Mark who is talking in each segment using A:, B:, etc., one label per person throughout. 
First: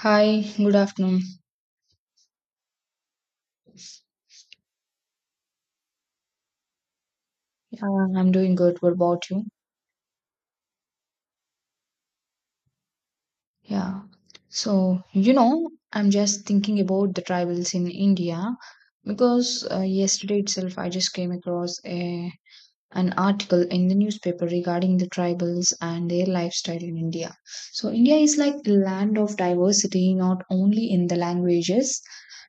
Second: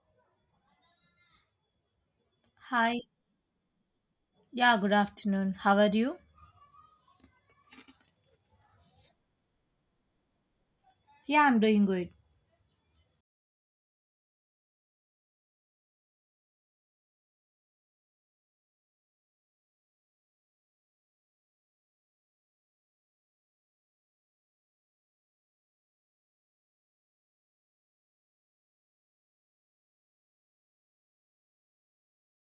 A: Hi, good afternoon.
B: Hi. Yeah, good afternoon. How are you?
A: I'm doing good. What about you?
B: Yeah, I'm doing good.
A: Yeah. So, you know, I'm just thinking about the tribals in India because yesterday itself I just came across a an article in the newspaper regarding the tribals and their lifestyle in India. So, India is like the land of diversity, not only in the languages,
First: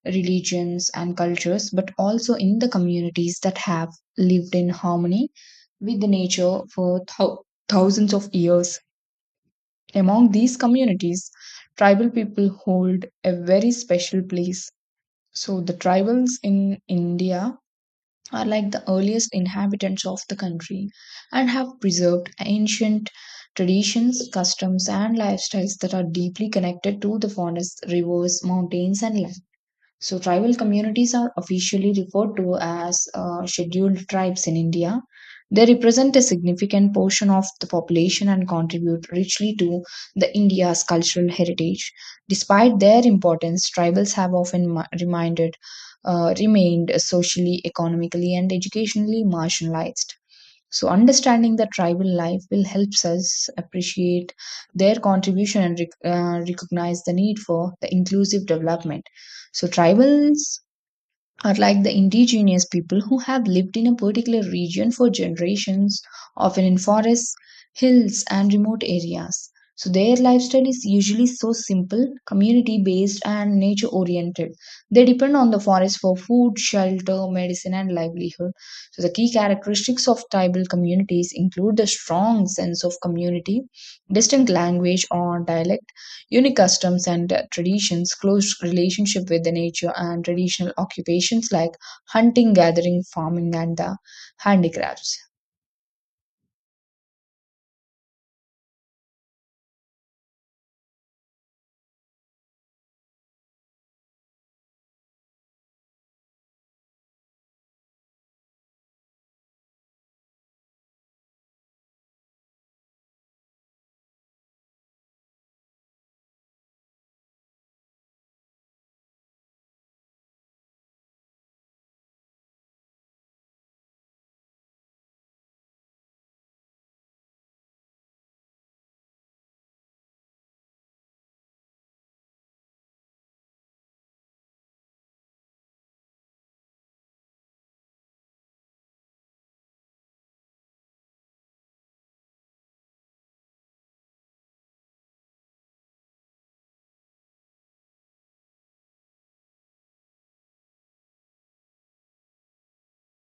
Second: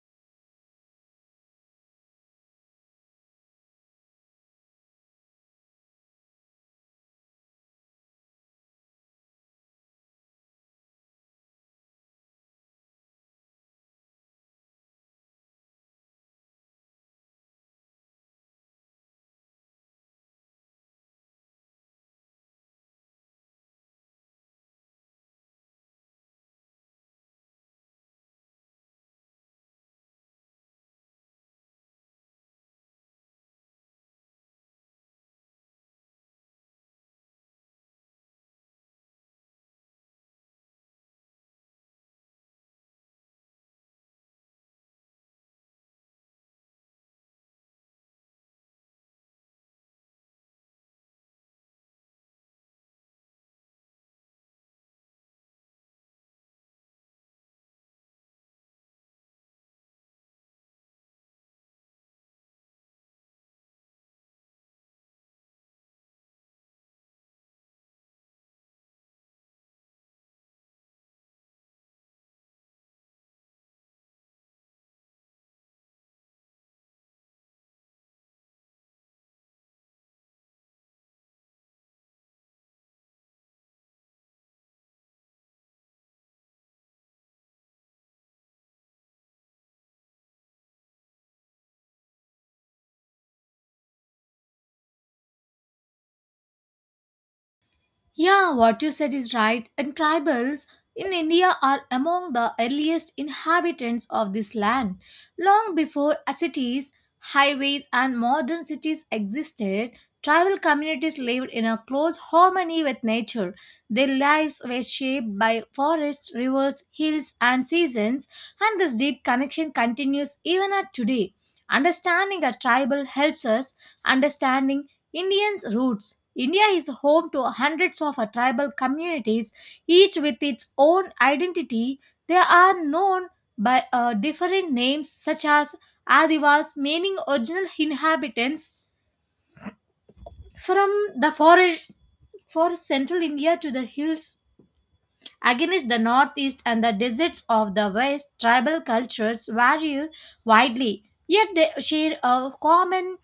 A: religions, and cultures, but also in the communities that have lived in harmony with nature for thousands of years. Among these communities, tribal people hold a very special place. So, the tribals in India are like the earliest inhabitants of the country and have preserved ancient traditions, customs, and lifestyles that are deeply connected to the forests, rivers, mountains, and land. So, tribal communities are officially referred to as scheduled tribes in India. They represent a significant portion of the population and contribute richly to the India's cultural heritage. Despite their importance, tribals have often remained socially, economically, and educationally marginalized. So, understanding the tribal life will help us appreciate their contribution and recognize the need for the inclusive development. So, tribals are like the indigenous people who have lived in a particular region for generations, often in forests, hills, and remote areas. So, their lifestyle is usually so simple, community based, and nature oriented. They depend on the forest for food, shelter, medicine, and livelihood. So, the key characteristics of tribal communities include the strong sense of community, distinct language or dialect, unique customs and traditions, close relationship with the nature, and traditional occupations like hunting, gathering, farming, and the handicrafts.
B: Yeah, what you said is right. And tribals in India are among the earliest inhabitants of this land. Long before cities, highways, and modern cities existed, tribal communities lived in a close harmony with nature. Their lives were shaped by forests, rivers, hills, and seasons, and this deep connection continues even at today. Understanding a tribal helps us understanding Indians' roots. India is home to hundreds of tribal communities, each with its own identity. They are known by different names such as Adivas, meaning original inhabitants, from the forest central India to the hills against the northeast and the deserts of the west. Tribal cultures vary widely, yet they share a common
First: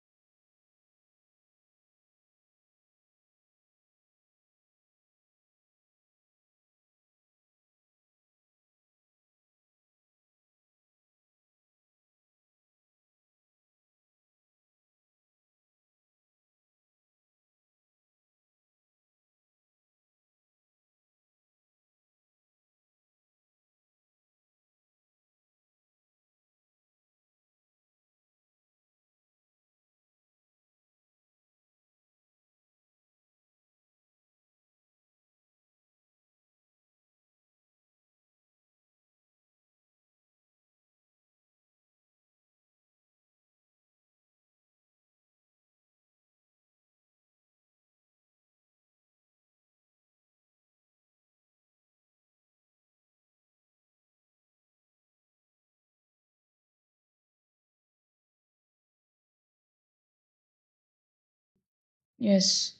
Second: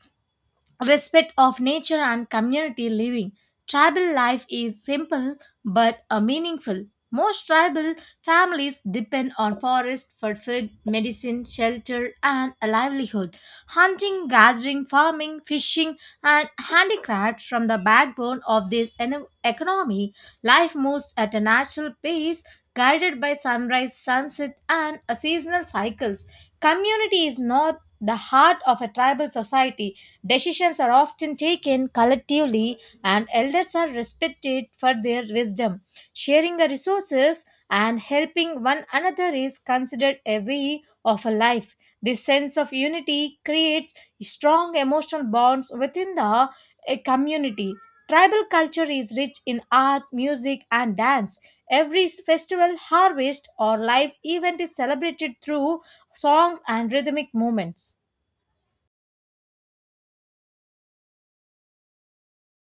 B: respect of nature and community living. Tribal life is simple but meaningful. Most tribal families depend on forest for food, medicine, shelter, and a livelihood. Hunting, gathering, farming, fishing, and handicrafts from the backbone of this economy. Life moves at a natural pace, guided by sunrise, sunset, and seasonal cycles. Community is not the heart of a tribal society. Decisions are often taken collectively, and elders are respected for their wisdom. Sharing the resources and helping one another is considered a way of a life. This sense of unity creates strong emotional bonds within the community. Tribal culture is rich in art, music, and dance. Every festival, harvest, or live event is celebrated through songs and rhythmic movements.
A: Yes.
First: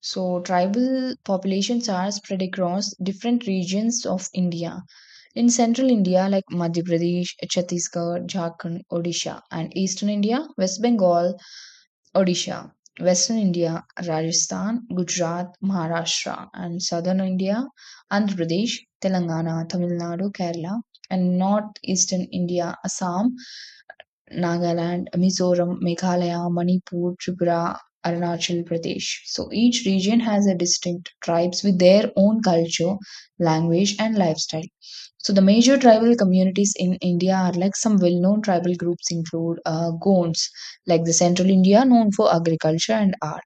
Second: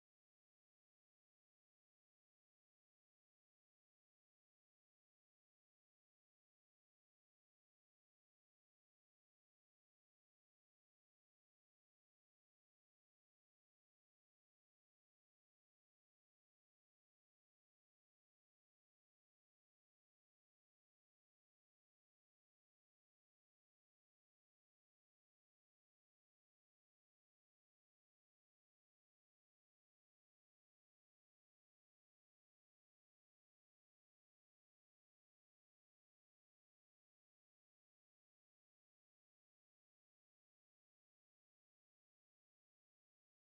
A: So, tribal populations are spread across different regions of India. In central India, like Madhya Pradesh, Chhattisgarh, Jharkhand, Odisha, and eastern India, West Bengal, Odisha, Western India, Rajasthan, Gujarat, Maharashtra, and Southern India, Andhra Pradesh, Telangana, Tamil Nadu, Kerala, and Northeastern India, Assam, Nagaland, Mizoram, Meghalaya, Manipur, Tripura, Arunachal Pradesh. So each region has a distinct tribes with their own culture, language, and lifestyle. So the major tribal communities in India are like some well-known tribal groups include Gonds, like the central India known for agriculture and art,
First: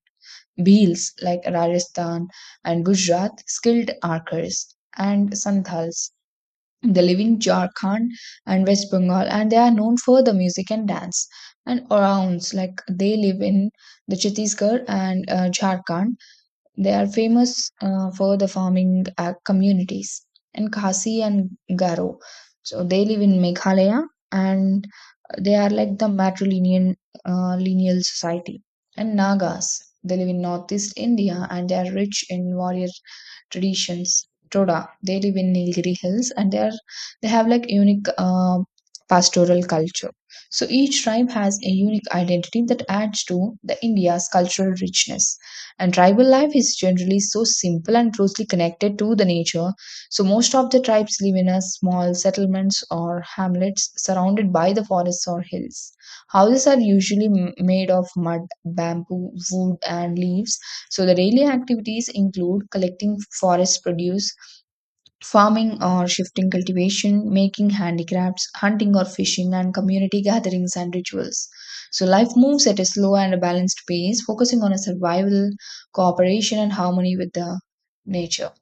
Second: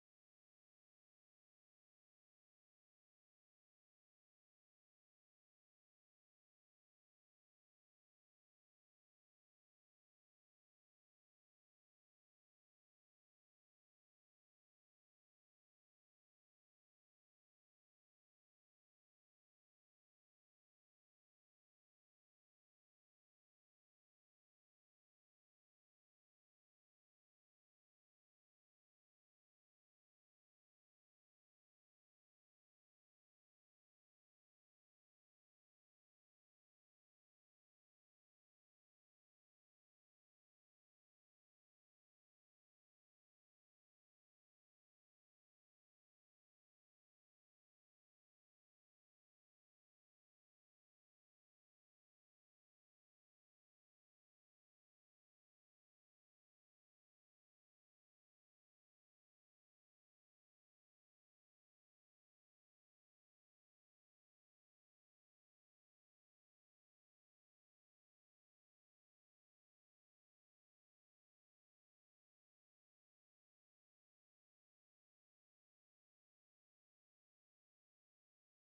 A: Bhils like Rajasthan and Gujarat, skilled archers, and Santals. They live in Jharkhand and West Bengal, and they are known for the music and dance. And Orans, like they live in the Chhattisgarh and Jharkhand. They are famous for the farming communities and Khasi and Garo. So they live in Meghalaya and they are like the matrilineal lineal society. And Nagas, they live in northeast India and they are rich in warrior traditions. Toda, they live in Nilgiri Hills and they have like unique pastoral culture. So each tribe has a unique identity that adds to the India's cultural richness. And tribal life is generally so simple and closely connected to the nature. So most of the tribes live in a small settlements or hamlets surrounded by the forests or hills. Houses are usually made of mud, bamboo, wood, and leaves, so the daily activities include collecting forest produce, farming or shifting cultivation, making handicrafts, hunting or fishing, and community gatherings and rituals. So life moves at a slow and a balanced pace, focusing on a survival, cooperation, and harmony with the nature.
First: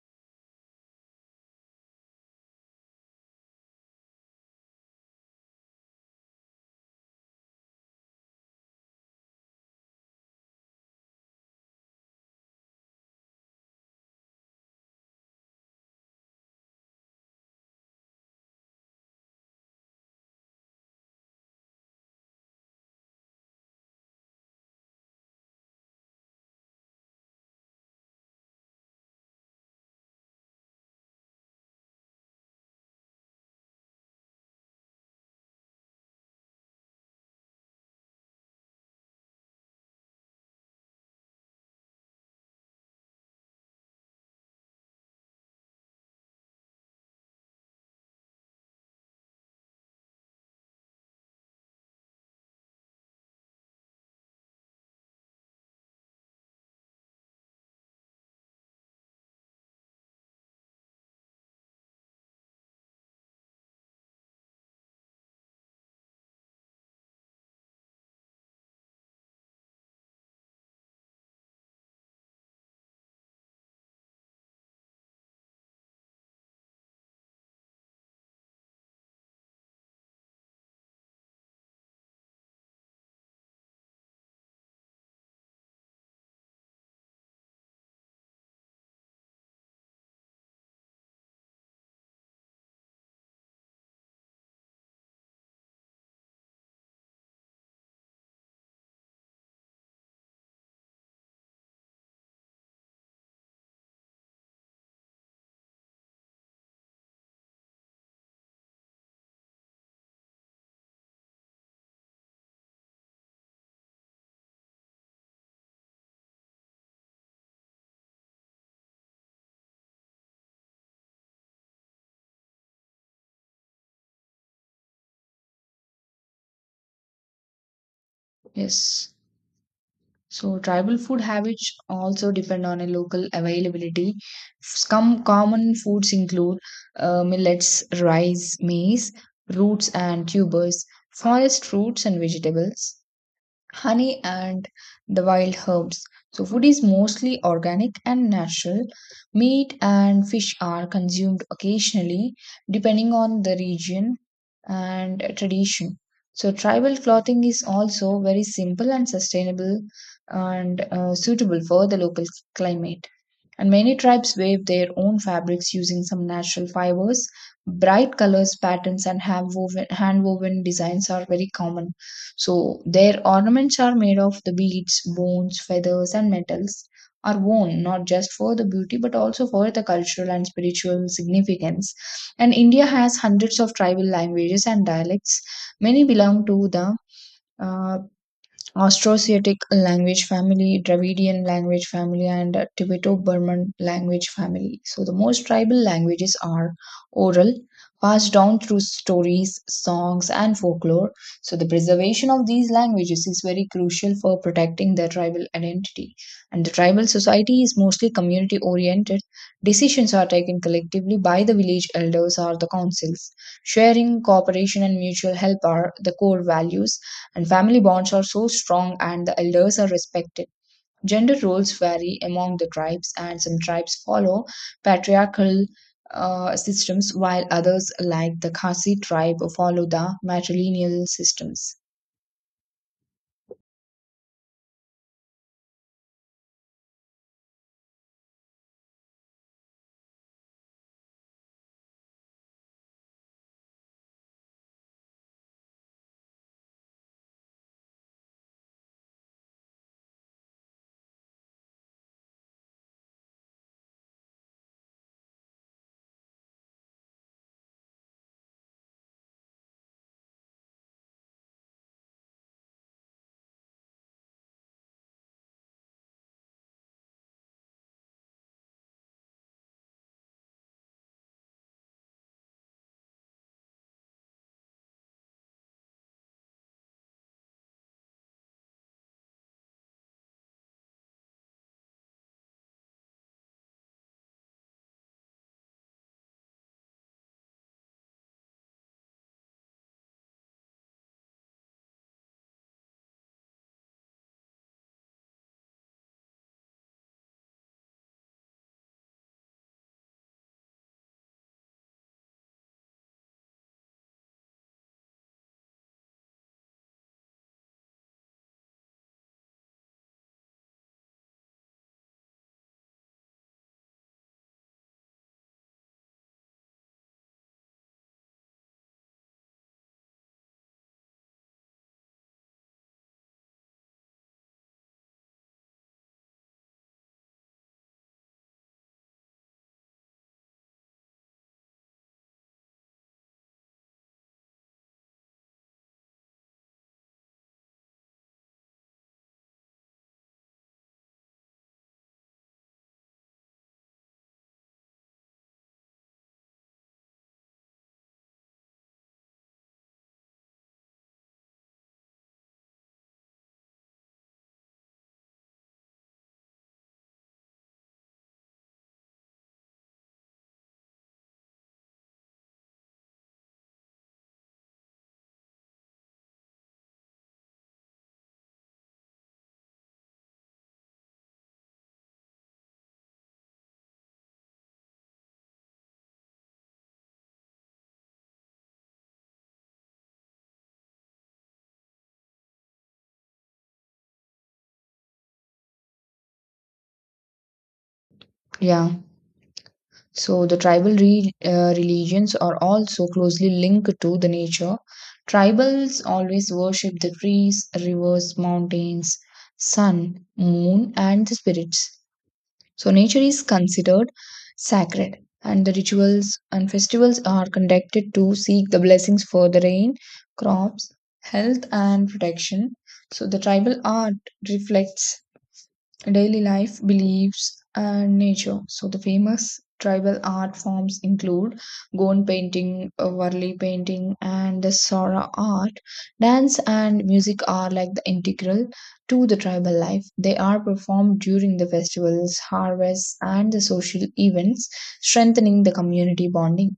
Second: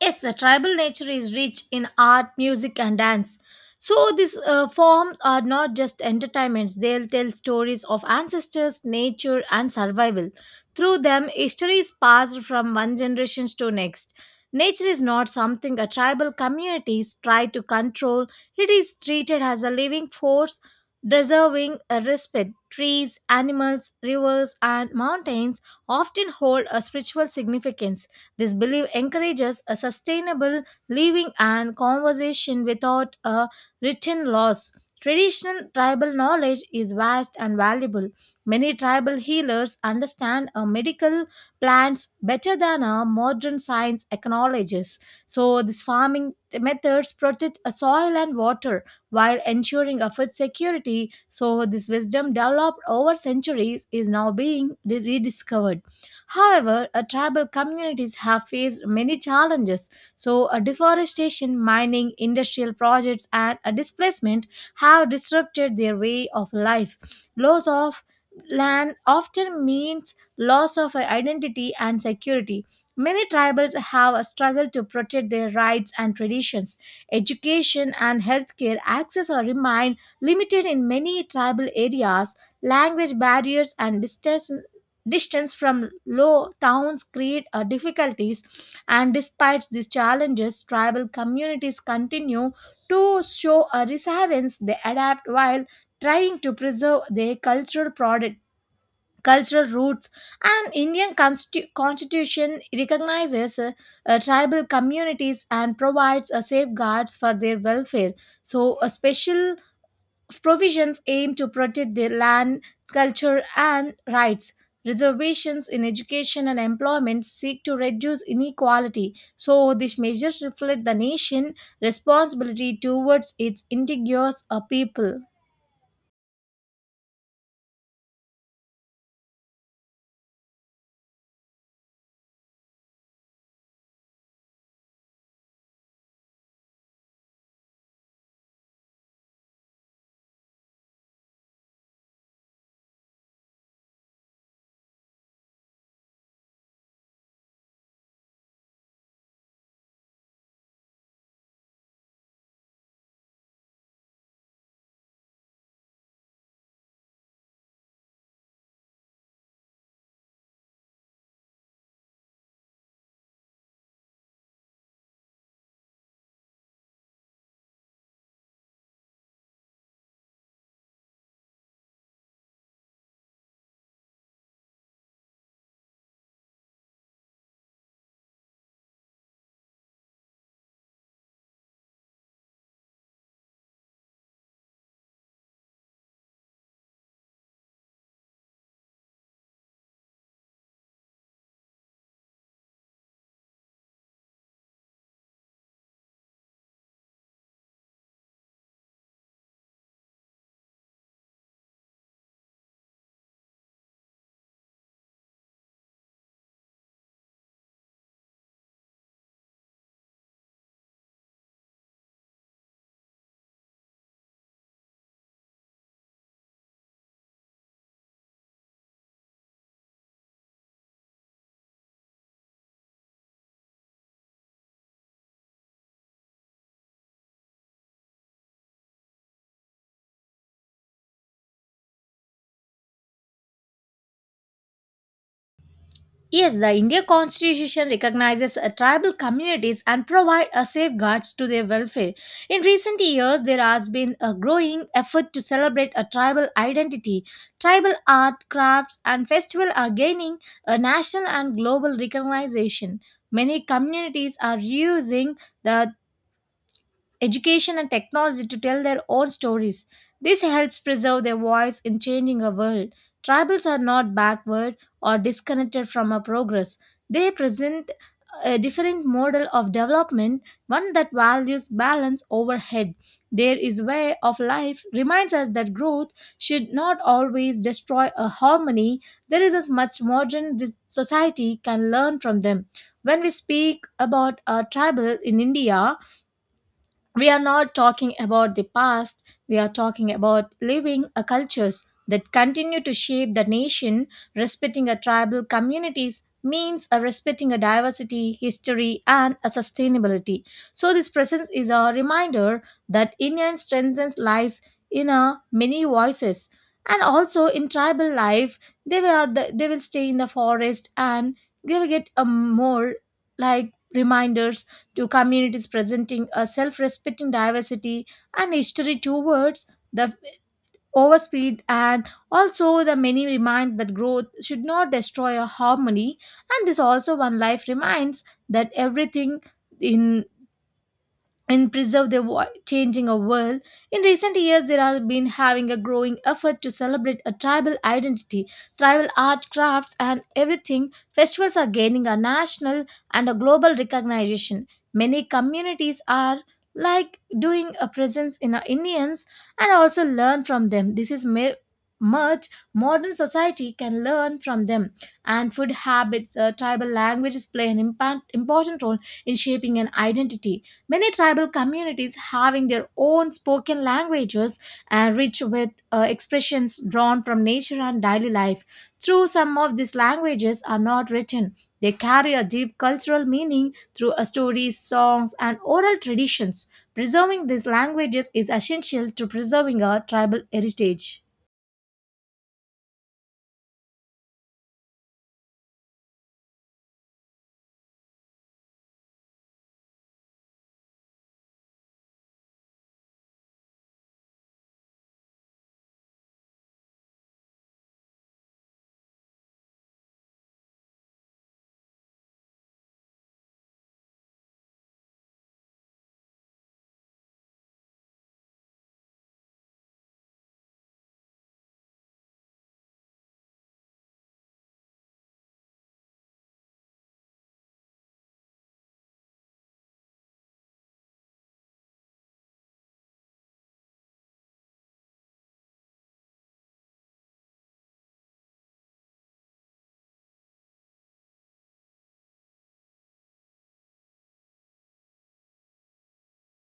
B: Yes, the tribal nature is rich in art, music, and dance. So these forms are not just entertainments; they'll tell stories of ancestors, nature, and survival. Through them, history is passed from one generation to next. Nature is not something a tribal communities try to control. It is treated as a living force, deserving a respect. Trees, animals, rivers, and mountains often hold a spiritual significance. This belief encourages a sustainable living and conversation without a written laws. Traditional tribal knowledge is vast and valuable. Many tribal healers understand a medical plants better than a modern science acknowledges. So these farming methods protect a soil and water while ensuring a food security. So this wisdom developed over centuries is now being rediscovered. However, tribal communities have faced many challenges. So, deforestation, mining, industrial projects, and displacement have disrupted their way of life. Loss of land often means loss of identity and security. Many tribals have struggled to protect their rights and traditions. Education and healthcare access are remain limited in many tribal areas. Language barriers and distance from low towns create difficulties, and despite these challenges tribal communities continue to show a resilience. They adapt while trying to preserve their cultural roots, and Indian constitution recognizes tribal communities and provides safeguards for their welfare. So a special provisions aim to protect the land, culture, and rights. Reservations in education and employment seek to reduce inequality, so these measures reflect the nation's responsibility towards its indigenous people.
A: Yes. So tribal food habits also depend on a local availability. Some common foods include millets, rice, maize, roots and tubers, forest fruits and vegetables, honey, and the wild herbs. So, food is mostly organic and natural. Meat and fish are consumed occasionally, depending on the region and tradition. So, tribal clothing is also very simple and sustainable and suitable for the local climate. And many tribes weave their own fabrics using some natural fibers. Bright colors, patterns, and hand woven designs are very common. So, their ornaments are made of the beads, bones, feathers, and metals. Are worn not just for the beauty but also for the cultural and spiritual significance. And India has hundreds of tribal languages and dialects. Many belong to the uh, Austroasiatic language family, Dravidian language family, and Tibeto-Burman language family. So the most tribal languages are oral, passed down through stories, songs, and folklore. So the preservation of these languages is very crucial for protecting their tribal identity. And the tribal society is mostly community-oriented. Decisions are taken collectively by the village elders or the councils. Sharing, cooperation, and mutual help are the core values, and family bonds are so strong and the elders are respected. Gender roles vary among the tribes, and some tribes follow patriarchal systems, while others, like the Khasi tribe, follow the matrilineal systems.
B: Yes, the India Constitution recognizes tribal communities and provides safeguards to their welfare. In recent years, there has been a growing effort to celebrate a tribal identity. Tribal art, crafts, and festivals are gaining a national and global recognition. Many communities are using the education, and technology to tell their own stories. This helps preserve their voice in changing a world. Tribals are not backward or disconnected from our progress. They present a different model of development, one that values balance over head. There is way of life reminds us that growth should not always destroy a harmony. There is as much modern society can learn from them. When we speak about our tribal in India, we are not talking about the past. We are talking about living a cultures that continue to shape the nation, respecting a tribal communities means a respecting a diversity history and a sustainability. So this presence is a reminder that Indian strength lies in a many voices, and also in tribal life they were the, they will stay in the forest and they will get a more like reminders to communities presenting a self respecting diversity and history towards the overspeed, and also the many remind that growth should not destroy a harmony, and this also one life reminds that everything in and preserve their voice, changing our world. In recent years, there have been having a growing effort to celebrate a tribal identity, tribal art, crafts, and everything. Festivals are gaining a national and a global recognition. Many communities are like doing a presence in our Indians and also learn from them. This is much modern society can learn from them, and food habits, tribal languages play an important role in shaping an identity. Many tribal communities having their own spoken languages and rich with expressions drawn from nature and daily life. Though some of these languages are not written. They carry a deep cultural meaning through stories, songs, and oral traditions. Preserving these languages is essential to preserving our tribal heritage.
A: Yeah. So the tribal religions are also closely linked to the nature. Tribals always worship the trees, rivers, mountains, sun, moon, and the spirits. So nature is considered sacred, and the rituals and festivals are conducted to seek the blessings for the rain, crops, health, and protection. So the tribal art reflects daily life, beliefs, and nature. So, the famous tribal art forms include Gond painting, Varli painting, and the Sora art. Dance and music are like the integral to the tribal life. They are performed during the festivals, harvests, and the social events, strengthening the community bonding.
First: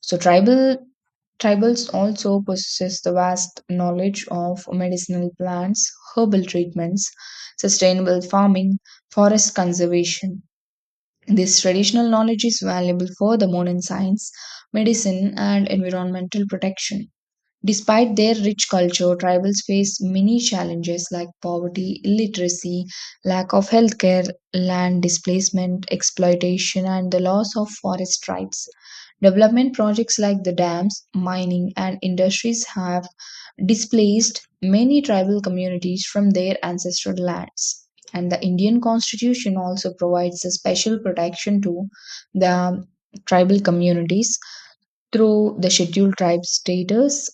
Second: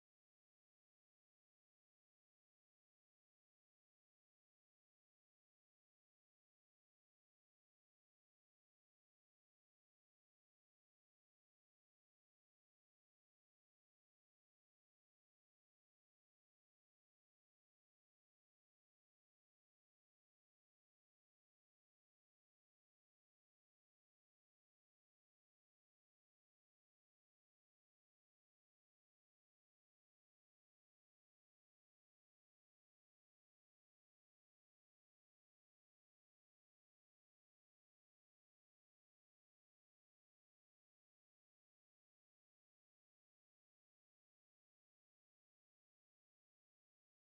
A: So, tribals also possess the vast knowledge of medicinal plants, herbal treatments, sustainable farming, forest conservation. This traditional knowledge is valuable furthermore in science, medicine, and environmental protection. Despite their rich culture, tribals face many challenges like poverty, illiteracy, lack of healthcare, land displacement, exploitation, and the loss of forest rights. Development projects like the dams, mining, and industries have displaced many tribal communities from their ancestral lands. And the Indian constitution also provides a special protection to the tribal communities through the scheduled tribe status,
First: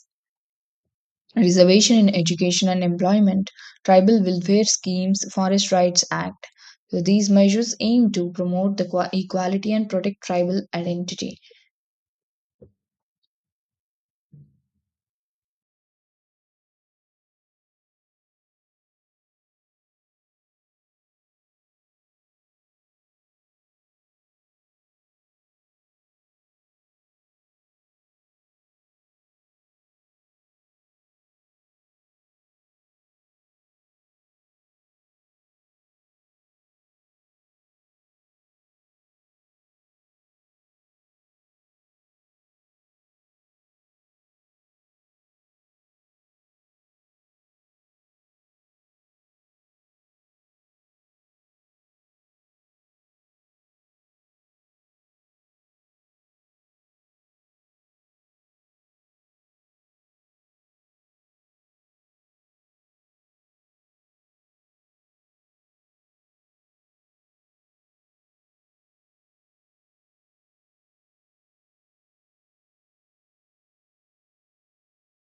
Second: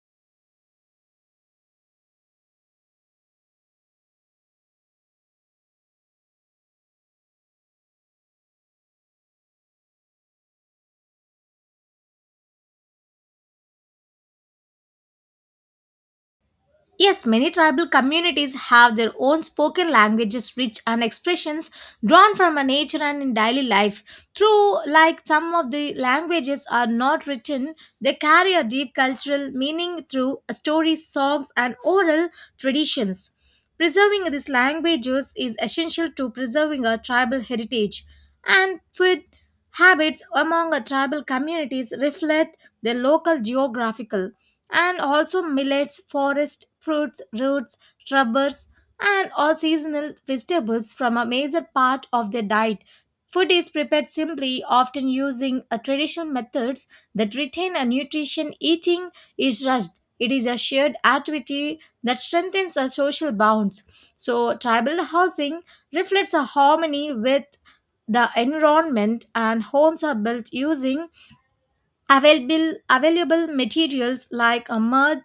A: reservation in education and employment, tribal welfare schemes, forest rights act. So these measures aim to promote the equality and protect tribal identity.
B: Yes, many tribal communities have their own spoken languages, rich and expressions drawn from our nature and in daily life. True, like some of the languages are not written, they carry a deep cultural meaning through stories, songs, and oral traditions. Preserving these languages is essential to preserving our tribal heritage, and food habits among our tribal communities reflect their local geographical and also millets, forest fruits, roots, rubbers, and all seasonal vegetables from a major part of their diet. Food is prepared simply, often using a traditional methods that retain a nutrition. Eating is rushed. It is a shared activity that strengthens our social bonds. So, tribal housing reflects a harmony with the environment, and homes are built using available materials like a mud,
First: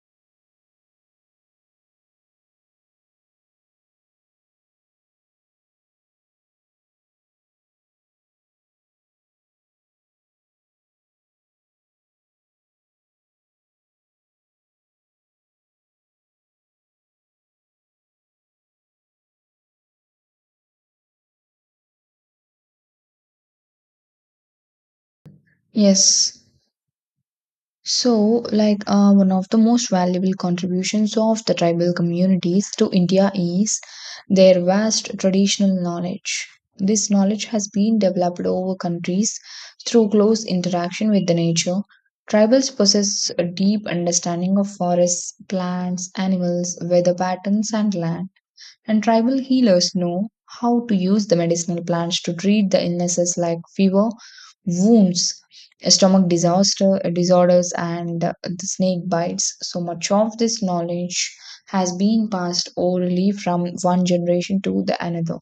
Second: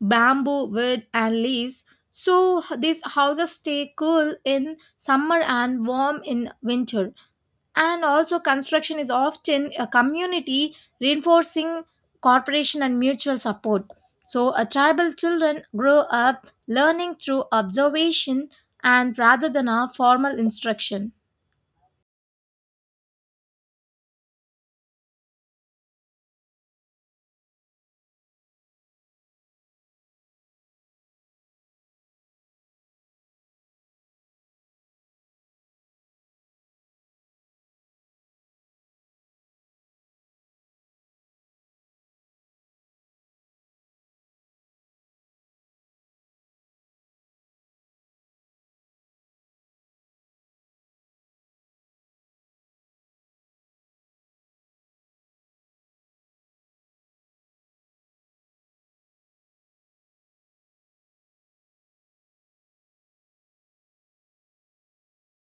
B: bamboo, wood, and leaves. So these houses stay cool in summer and warm in winter. And also, construction is often a community reinforcing cooperation and mutual support. So, a tribal children grow up learning through observation and rather than a formal instruction.
A: Yes. So, like one of the most valuable contributions of the tribal communities to India is their vast traditional knowledge. This knowledge has been developed over countries through close interaction with the nature. Tribals possess a deep understanding of forests, plants, animals, weather patterns, and land, and tribal healers know how to use the medicinal plants to treat the illnesses like fever, wounds, stomach disaster disorders, and the snake bites. So much of this knowledge has been passed orally from one generation to the another,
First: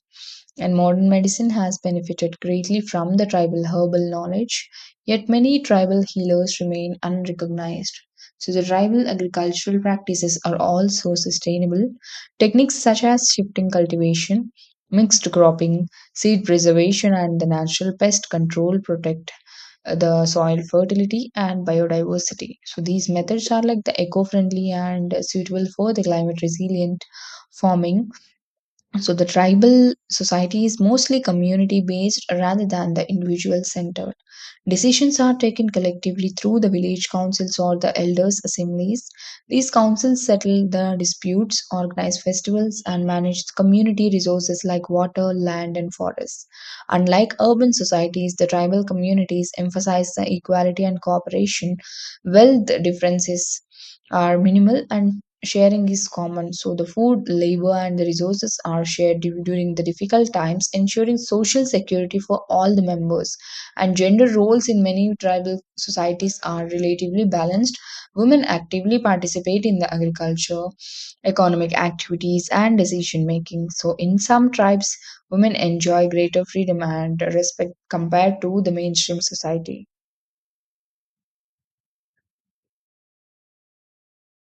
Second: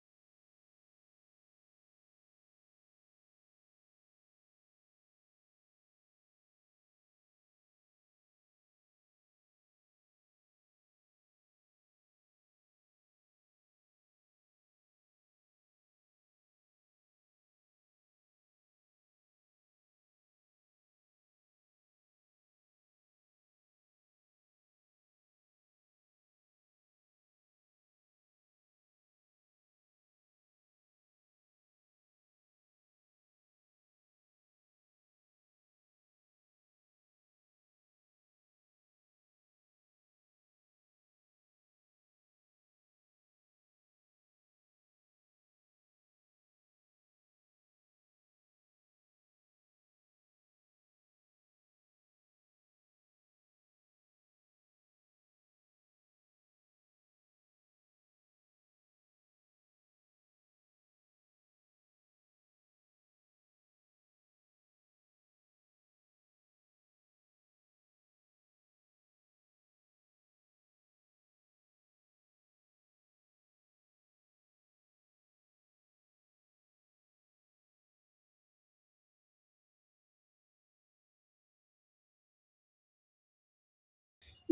A: and modern medicine has benefited greatly from the tribal herbal knowledge, yet many tribal healers remain unrecognized. So, the tribal agricultural practices are also sustainable. Techniques such as shifting cultivation, mixed cropping, seed preservation, and the natural pest control protect the soil fertility and biodiversity. So, these methods are like the eco friendly and suitable for the climate resilient farming, so the tribal society is mostly community based rather than the individual centered. Decisions are taken collectively through the village councils or the elders' assemblies. These councils settle the disputes, organize festivals, and manage the community resources like water, land, and forests. Unlike urban societies, the tribal communities emphasize the equality and cooperation. Wealth differences are minimal and sharing is common. So, the food, labor, and the resources are shared during the difficult times, ensuring social security for all the members, and gender roles in many tribal societies are relatively balanced. Women actively participate in the agriculture, economic activities, and decision making. So, in some tribes, women enjoy greater freedom and respect compared to the mainstream society.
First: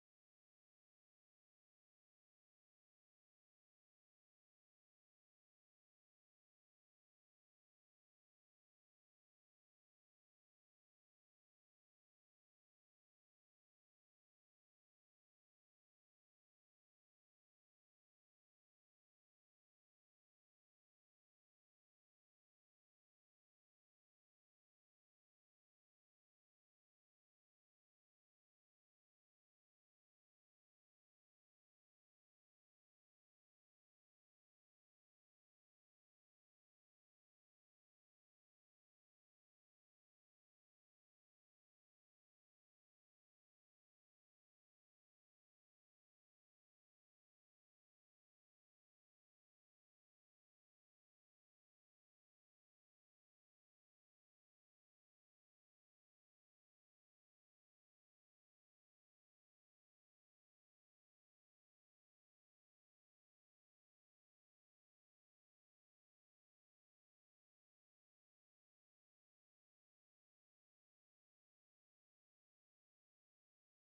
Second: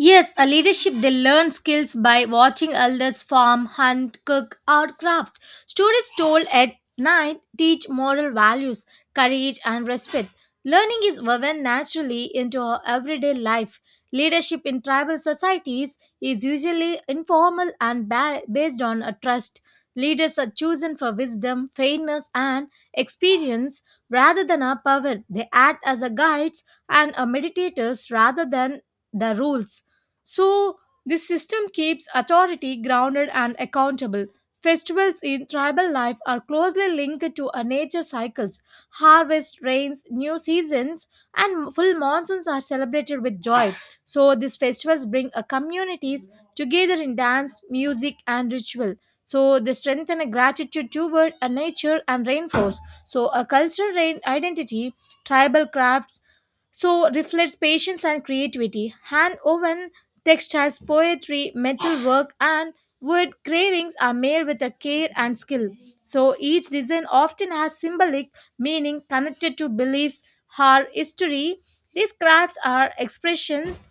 B: Yes, a leadership they learn skills by watching elders farm, hunt, cook, or craft. Stories told at night teach moral values, courage, and respect. Learning is woven naturally into our everyday life. Leadership in tribal societies is usually informal and based on a trust. Leaders are chosen for wisdom, fairness, and experience rather than a power. They act as a guides and a meditators rather than the rules. So, this system keeps authority grounded and accountable. Festivals in tribal life are closely linked to a nature cycles. Harvest, rains, new seasons, and full monsoons are celebrated with joy. So, these festivals bring a communities together in dance, music, and ritual. So, they strengthen a gratitude toward a nature and reinforce. So, a cultural identity, tribal crafts, so reflects patience and creativity. Hand woven textiles, poetry, metalwork, and wood carvings are made with a care and skill. So each design often has symbolic meaning connected to beliefs or history. These crafts are expressions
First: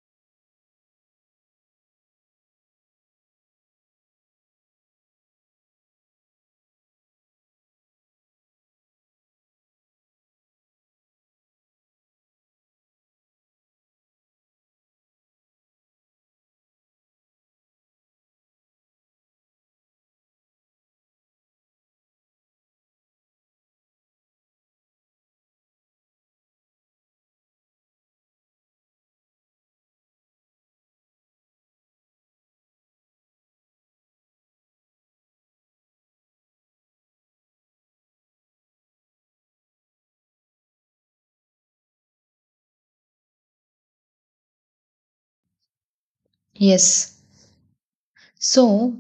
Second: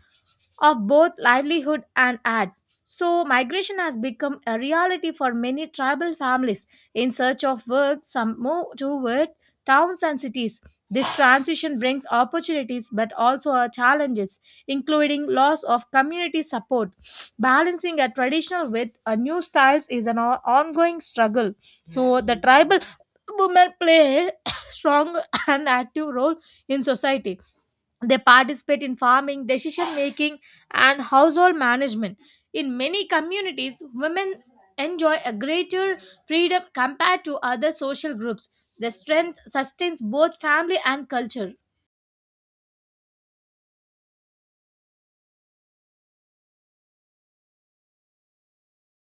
B: of both livelihood and art. So, migration has become a reality for many tribal families in search of work, some move toward towns and cities. This transition brings opportunities but also challenges including loss of community support. Balancing a traditional with a new styles is an ongoing struggle. So the tribal women play strong and active role in society. They participate in farming, decision making, and household management. In many communities, women enjoy a greater freedom compared to other social groups. Their strength sustains both family and culture.
A: Yes. So,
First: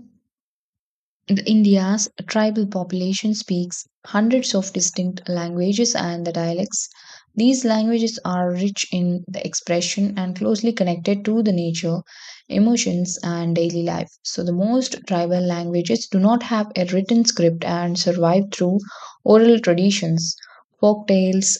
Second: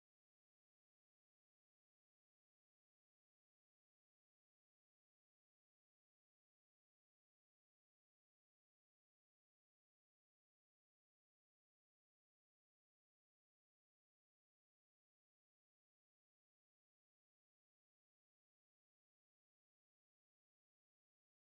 A: the India's tribal population speaks hundreds of distinct languages and the dialects. These languages are rich in the expression and closely connected to the nature, emotions, and daily life. So, the most tribal languages do not have a written script and survive through oral traditions, folk tales,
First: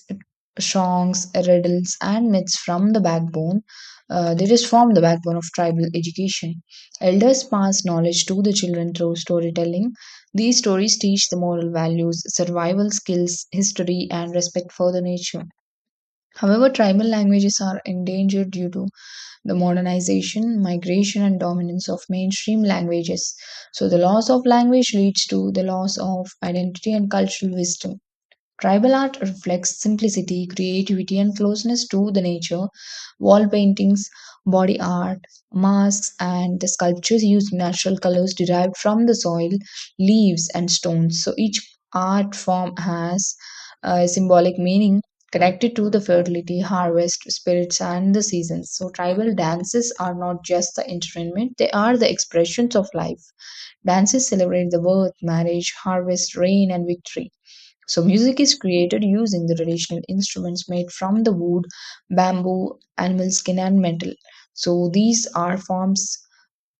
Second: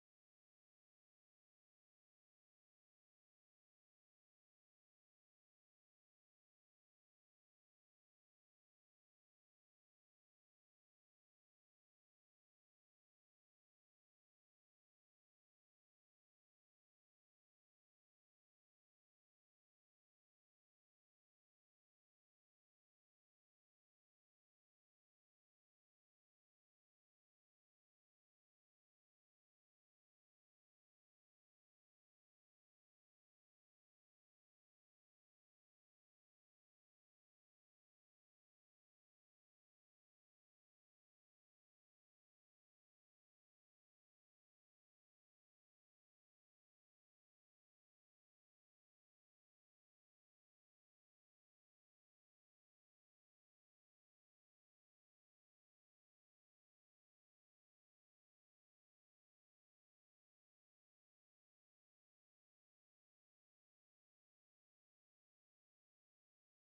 A: songs, riddles, and myths from the backbone. They just form the backbone of tribal education. Elders pass knowledge to the children through storytelling. These stories teach the moral values, survival skills, history, and respect for the nature. However, tribal languages are endangered due to the modernization, migration, and dominance of mainstream languages. So, the loss of language leads to the loss of identity and cultural wisdom. Tribal art reflects simplicity, creativity, and closeness to the nature. Wall paintings, body art, masks, and the sculptures use natural colors derived from the soil, leaves, and stones. So each art form has a symbolic meaning connected to the fertility, harvest, spirits, and the seasons. So tribal dances are not just the entertainment, they are the expressions of life. Dances celebrate the birth, marriage, harvest, rain, and victory. So, music is created using the traditional instruments made from the wood, bamboo, animal skin, and metal. So, these art forms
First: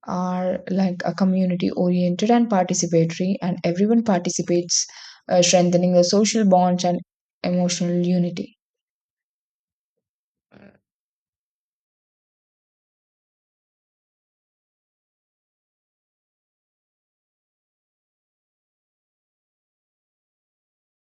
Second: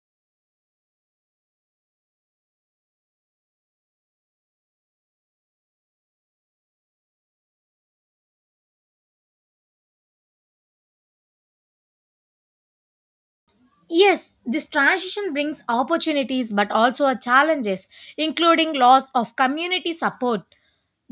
A: are like a community oriented and participatory, and everyone participates, strengthening the social bonds and emotional unity.
B: Yes, this transition brings opportunities but also a challenges, including loss of community support.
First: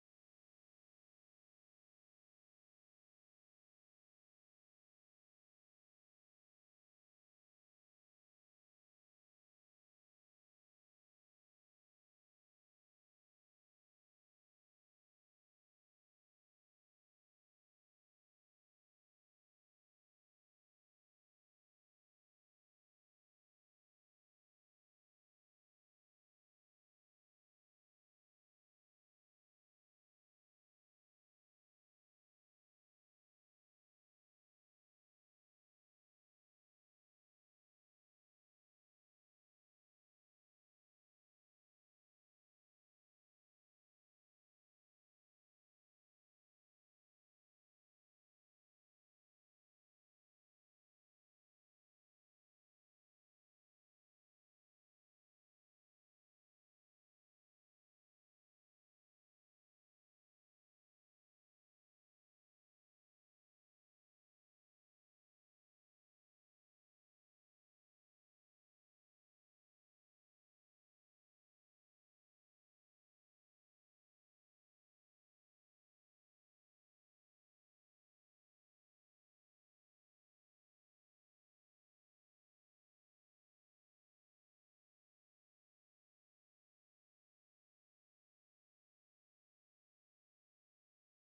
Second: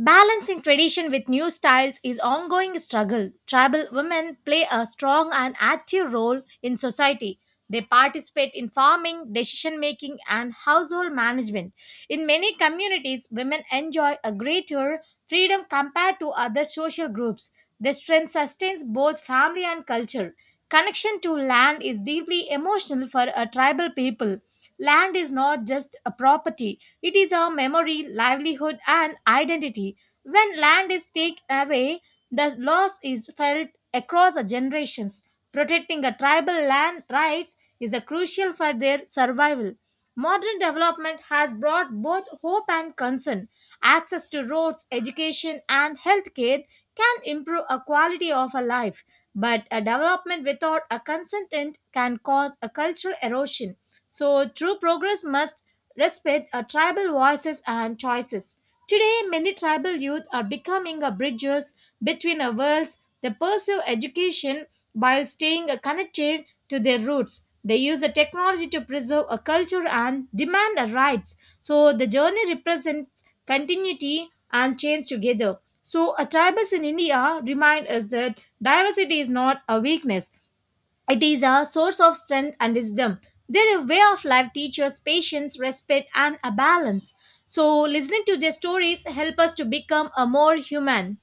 B: Balancing tradition with new styles is ongoing struggle. Tribal women play a strong and active role in society. They participate in farming, decision making and household management. In many communities, women enjoy a greater freedom compared to other social groups. Their strength sustains both family and culture. Connection to land is deeply emotional for a tribal people. Land is not just a property, it is our memory, livelihood, and identity. When land is taken away, the loss is felt across the generations. Protecting a tribal land rights is a crucial for their survival. Modern development has brought both hope and concern. Access to roads, education, and healthcare can improve a quality of a life, but a development without a consent can cause a cultural erosion. So true progress must respect our tribal voices and choices. Today, many tribal youth are becoming a bridges between our worlds. They pursue education while staying connected to their roots. They use a technology to preserve a culture and demand a rights. So the journey represents continuity and change together. So, a tribals in India remind us that diversity is not a weakness; it is a source of strength and wisdom. Their way of life teaches patience, respect, and a balance. So, listening to their stories help us to become a more human.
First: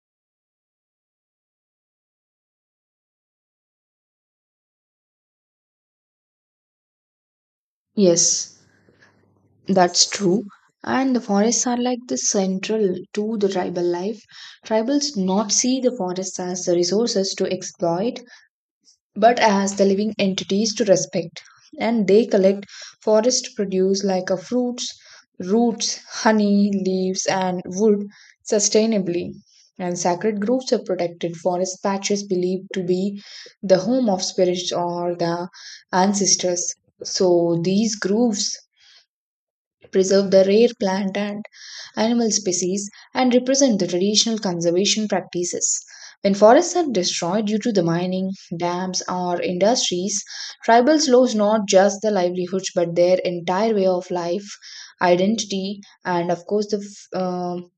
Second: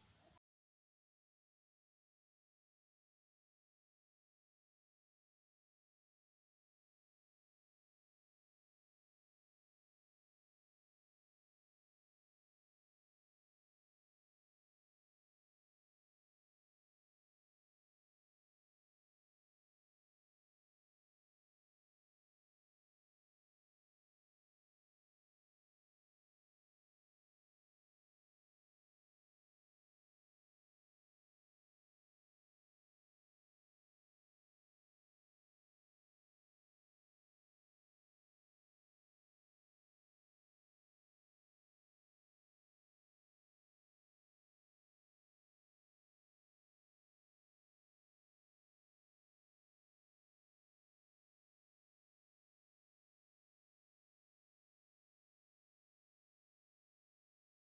A: Yes, that's true. And the forests are like the central to the tribal life. Tribals not see the forests as the resources to exploit, but as the living entities to respect. And they collect forest produce like a fruits, roots, honey, leaves, and wood sustainably. And sacred groves are protected forest patches believed to be the home of spirits or the ancestors. So these groves preserve the rare plant and animal species, and represent the traditional conservation practices. When forests are destroyed due to the mining, dams, or industries, tribals lose not just their livelihoods but their entire way of life, identity, and of course the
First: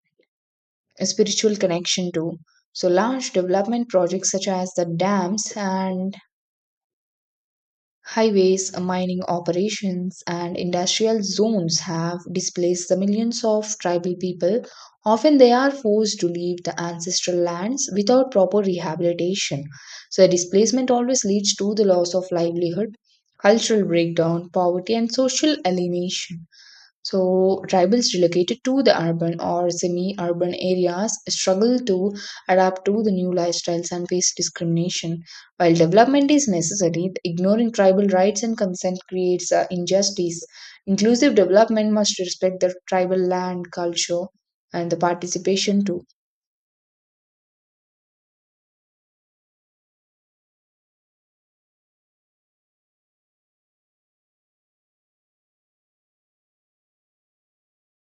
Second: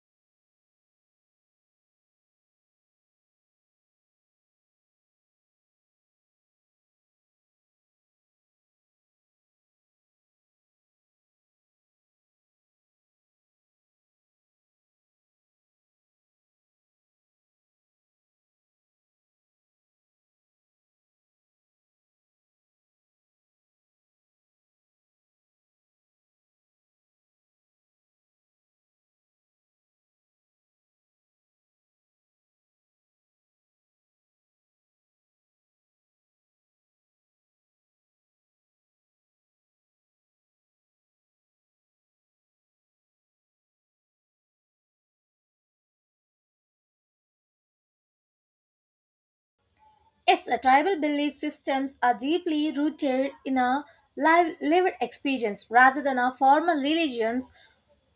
A: spiritual connection too. So, large development projects such as the dams and highways, mining operations, and industrial zones have displaced the millions of tribal people. Often they are forced to leave the ancestral lands without proper rehabilitation. So, the displacement always leads to the loss of livelihood, cultural breakdown, poverty, and social alienation. So, tribals relocated to the urban or semi urban areas struggle to adapt to the new lifestyles and face discrimination. While development is necessary, ignoring tribal rights and consent creates injustice. Inclusive development must respect the tribal land, culture, and the participation too.
B: Yes, tribal belief systems are deeply rooted in a lived experience rather than our formal religions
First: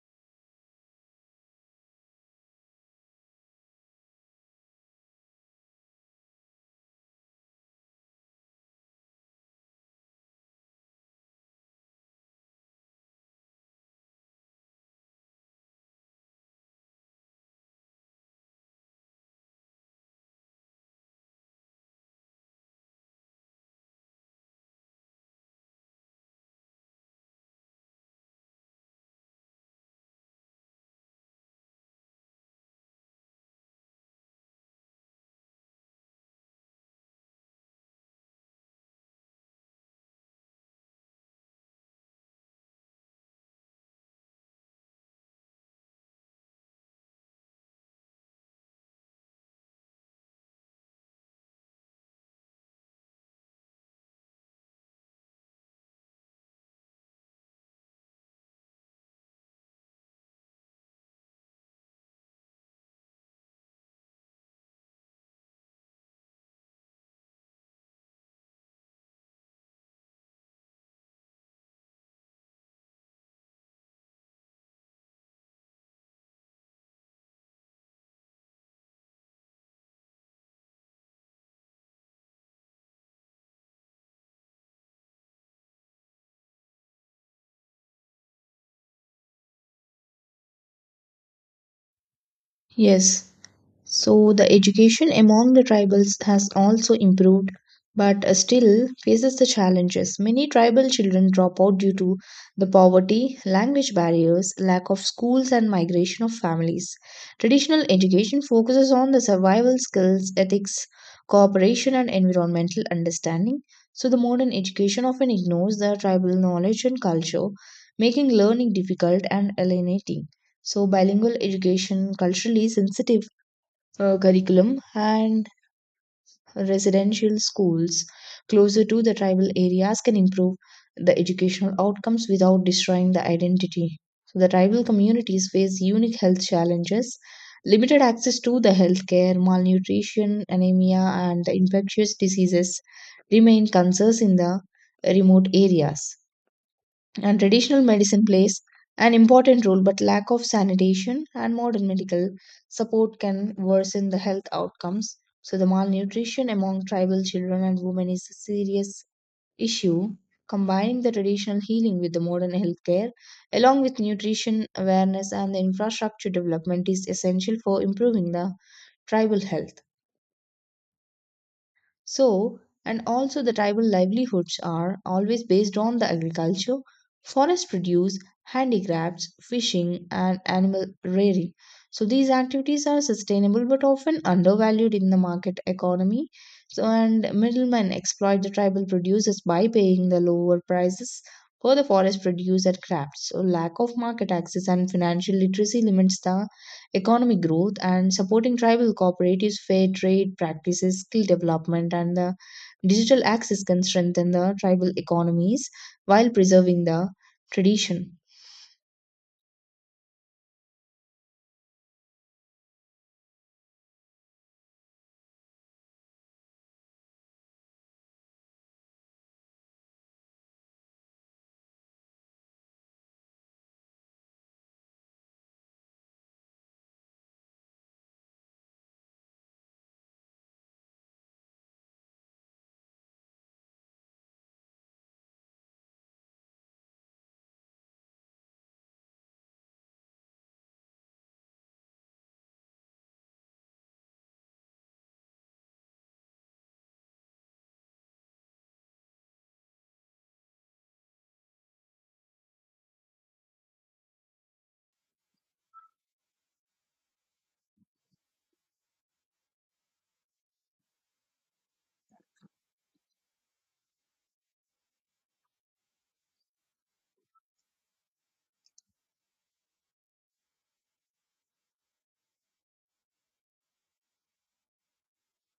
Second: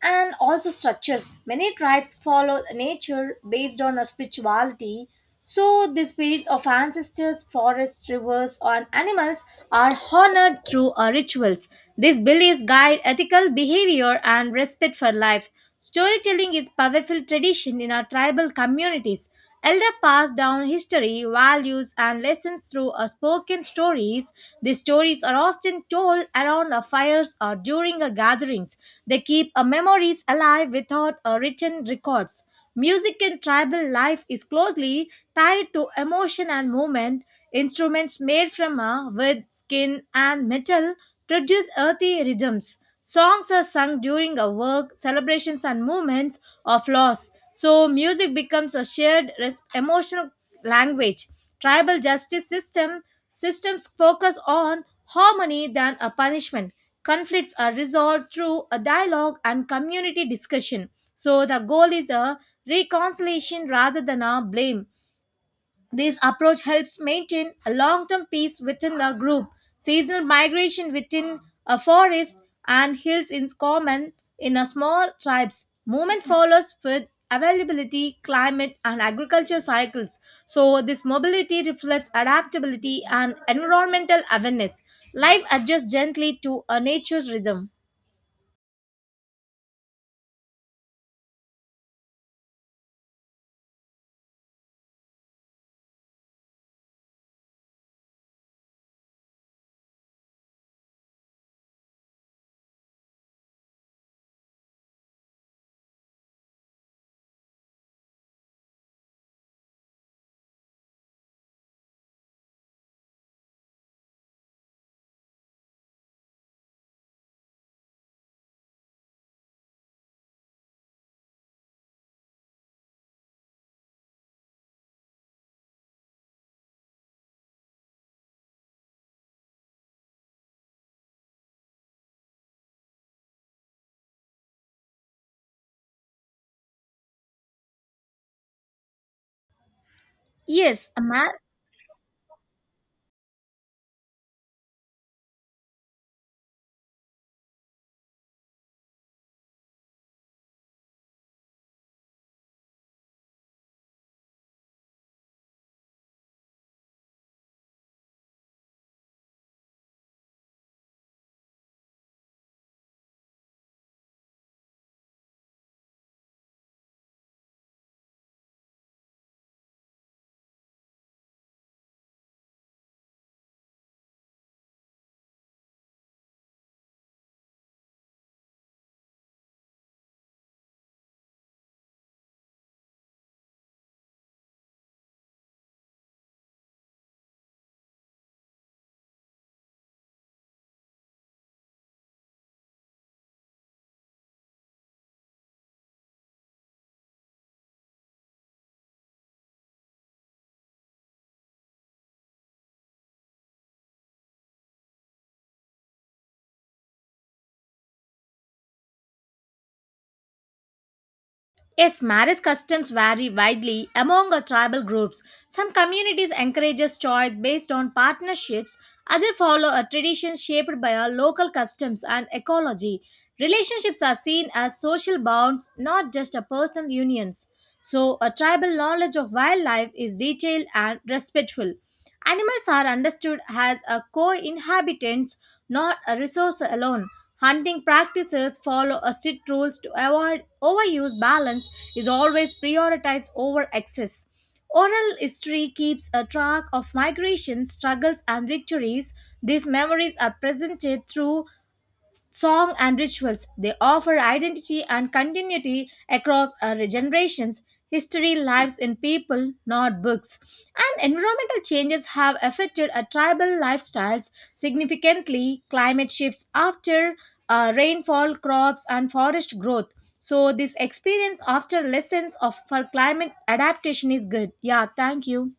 B: and also structures. Many tribes follow nature based on a spirituality. So the spirits of ancestors, forests, rivers, and animals are honored through our rituals. These beliefs guide ethical behavior and respect for life. Storytelling is powerful tradition in our tribal communities. Elder pass down history, values, and lessons through a spoken stories. These stories are often told around a fires or during a gatherings. They keep a memories alive without a written records. Music in tribal life is closely tied to emotion and movement. Instruments made from a wood, skin, and metal produce earthy rhythms. Songs are sung during a work, celebrations, and moments of loss. So, music becomes a shared emotional language. Tribal justice systems focus on harmony than a punishment. Conflicts are resolved through a dialogue and community discussion. So, the goal is a reconciliation rather than a blame. This approach helps maintain a long term peace within the group. Seasonal migration within a forest and hills is common in a small tribes. Movement follows with availability, climate, and agriculture cycles. So, this mobility reflects adaptability and environmental awareness. Life adjusts gently to a nature's rhythm.
A: Yes, so the education among the tribals has also improved, but still faces the challenges. Many tribal children drop out due to the poverty, language barriers, lack of schools, and migration of families. Traditional education focuses on the survival skills, ethics, cooperation, and environmental understanding. So the modern education often ignores the tribal knowledge and culture, making learning difficult and alienating. So, bilingual education, culturally sensitive curriculum, and residential schools closer to the tribal areas can improve the educational outcomes without destroying the identity. So, the tribal communities face unique health challenges. Limited access to the healthcare, malnutrition,
B: Yes, a
A: anemia,
B: man.
A: and the infectious diseases remain concerns in the remote areas, and traditional medicine plays an important role, but lack of sanitation and modern medical support can worsen the health outcomes. So, the malnutrition among tribal children and women is a serious issue. Combining the traditional healing with the modern healthcare, along with nutrition awareness and the infrastructure development, is essential for improving the tribal health. So, and also the tribal livelihoods are always based on the agriculture, forest produce, handicrafts, fishing, and animal rearing. So, these activities are sustainable but often undervalued in the market economy. So, and middlemen exploit the tribal producers by paying the lower prices for the forest produce and crafts. So, lack of market access and financial literacy limits the economic growth, and supporting tribal cooperatives, fair trade practices, skill development, and the digital access can strengthen the tribal economies while preserving the tradition.
B: Yes, marriage customs vary widely among our tribal groups. Some communities encourages choice based on partnerships, others follow a tradition shaped by our local customs and ecology. Relationships are seen as social bonds, not just a personal unions. So, a tribal knowledge of wildlife is detailed and respectful. Animals are understood as a co-inhabitants, not a resource alone. Hunting practices follow a strict rules to avoid overuse balance is always prioritized over excess. Oral history keeps a track of migration, struggles, and victories. These memories are presented through song and rituals. They offer identity and continuity across our generations. History lives in people, not books. And environmental changes have affected our tribal lifestyles significantly. Climate shifts after rainfall, crops, and forest growth. So, this experience after lessons of for climate adaptation is good. Yeah, thank you.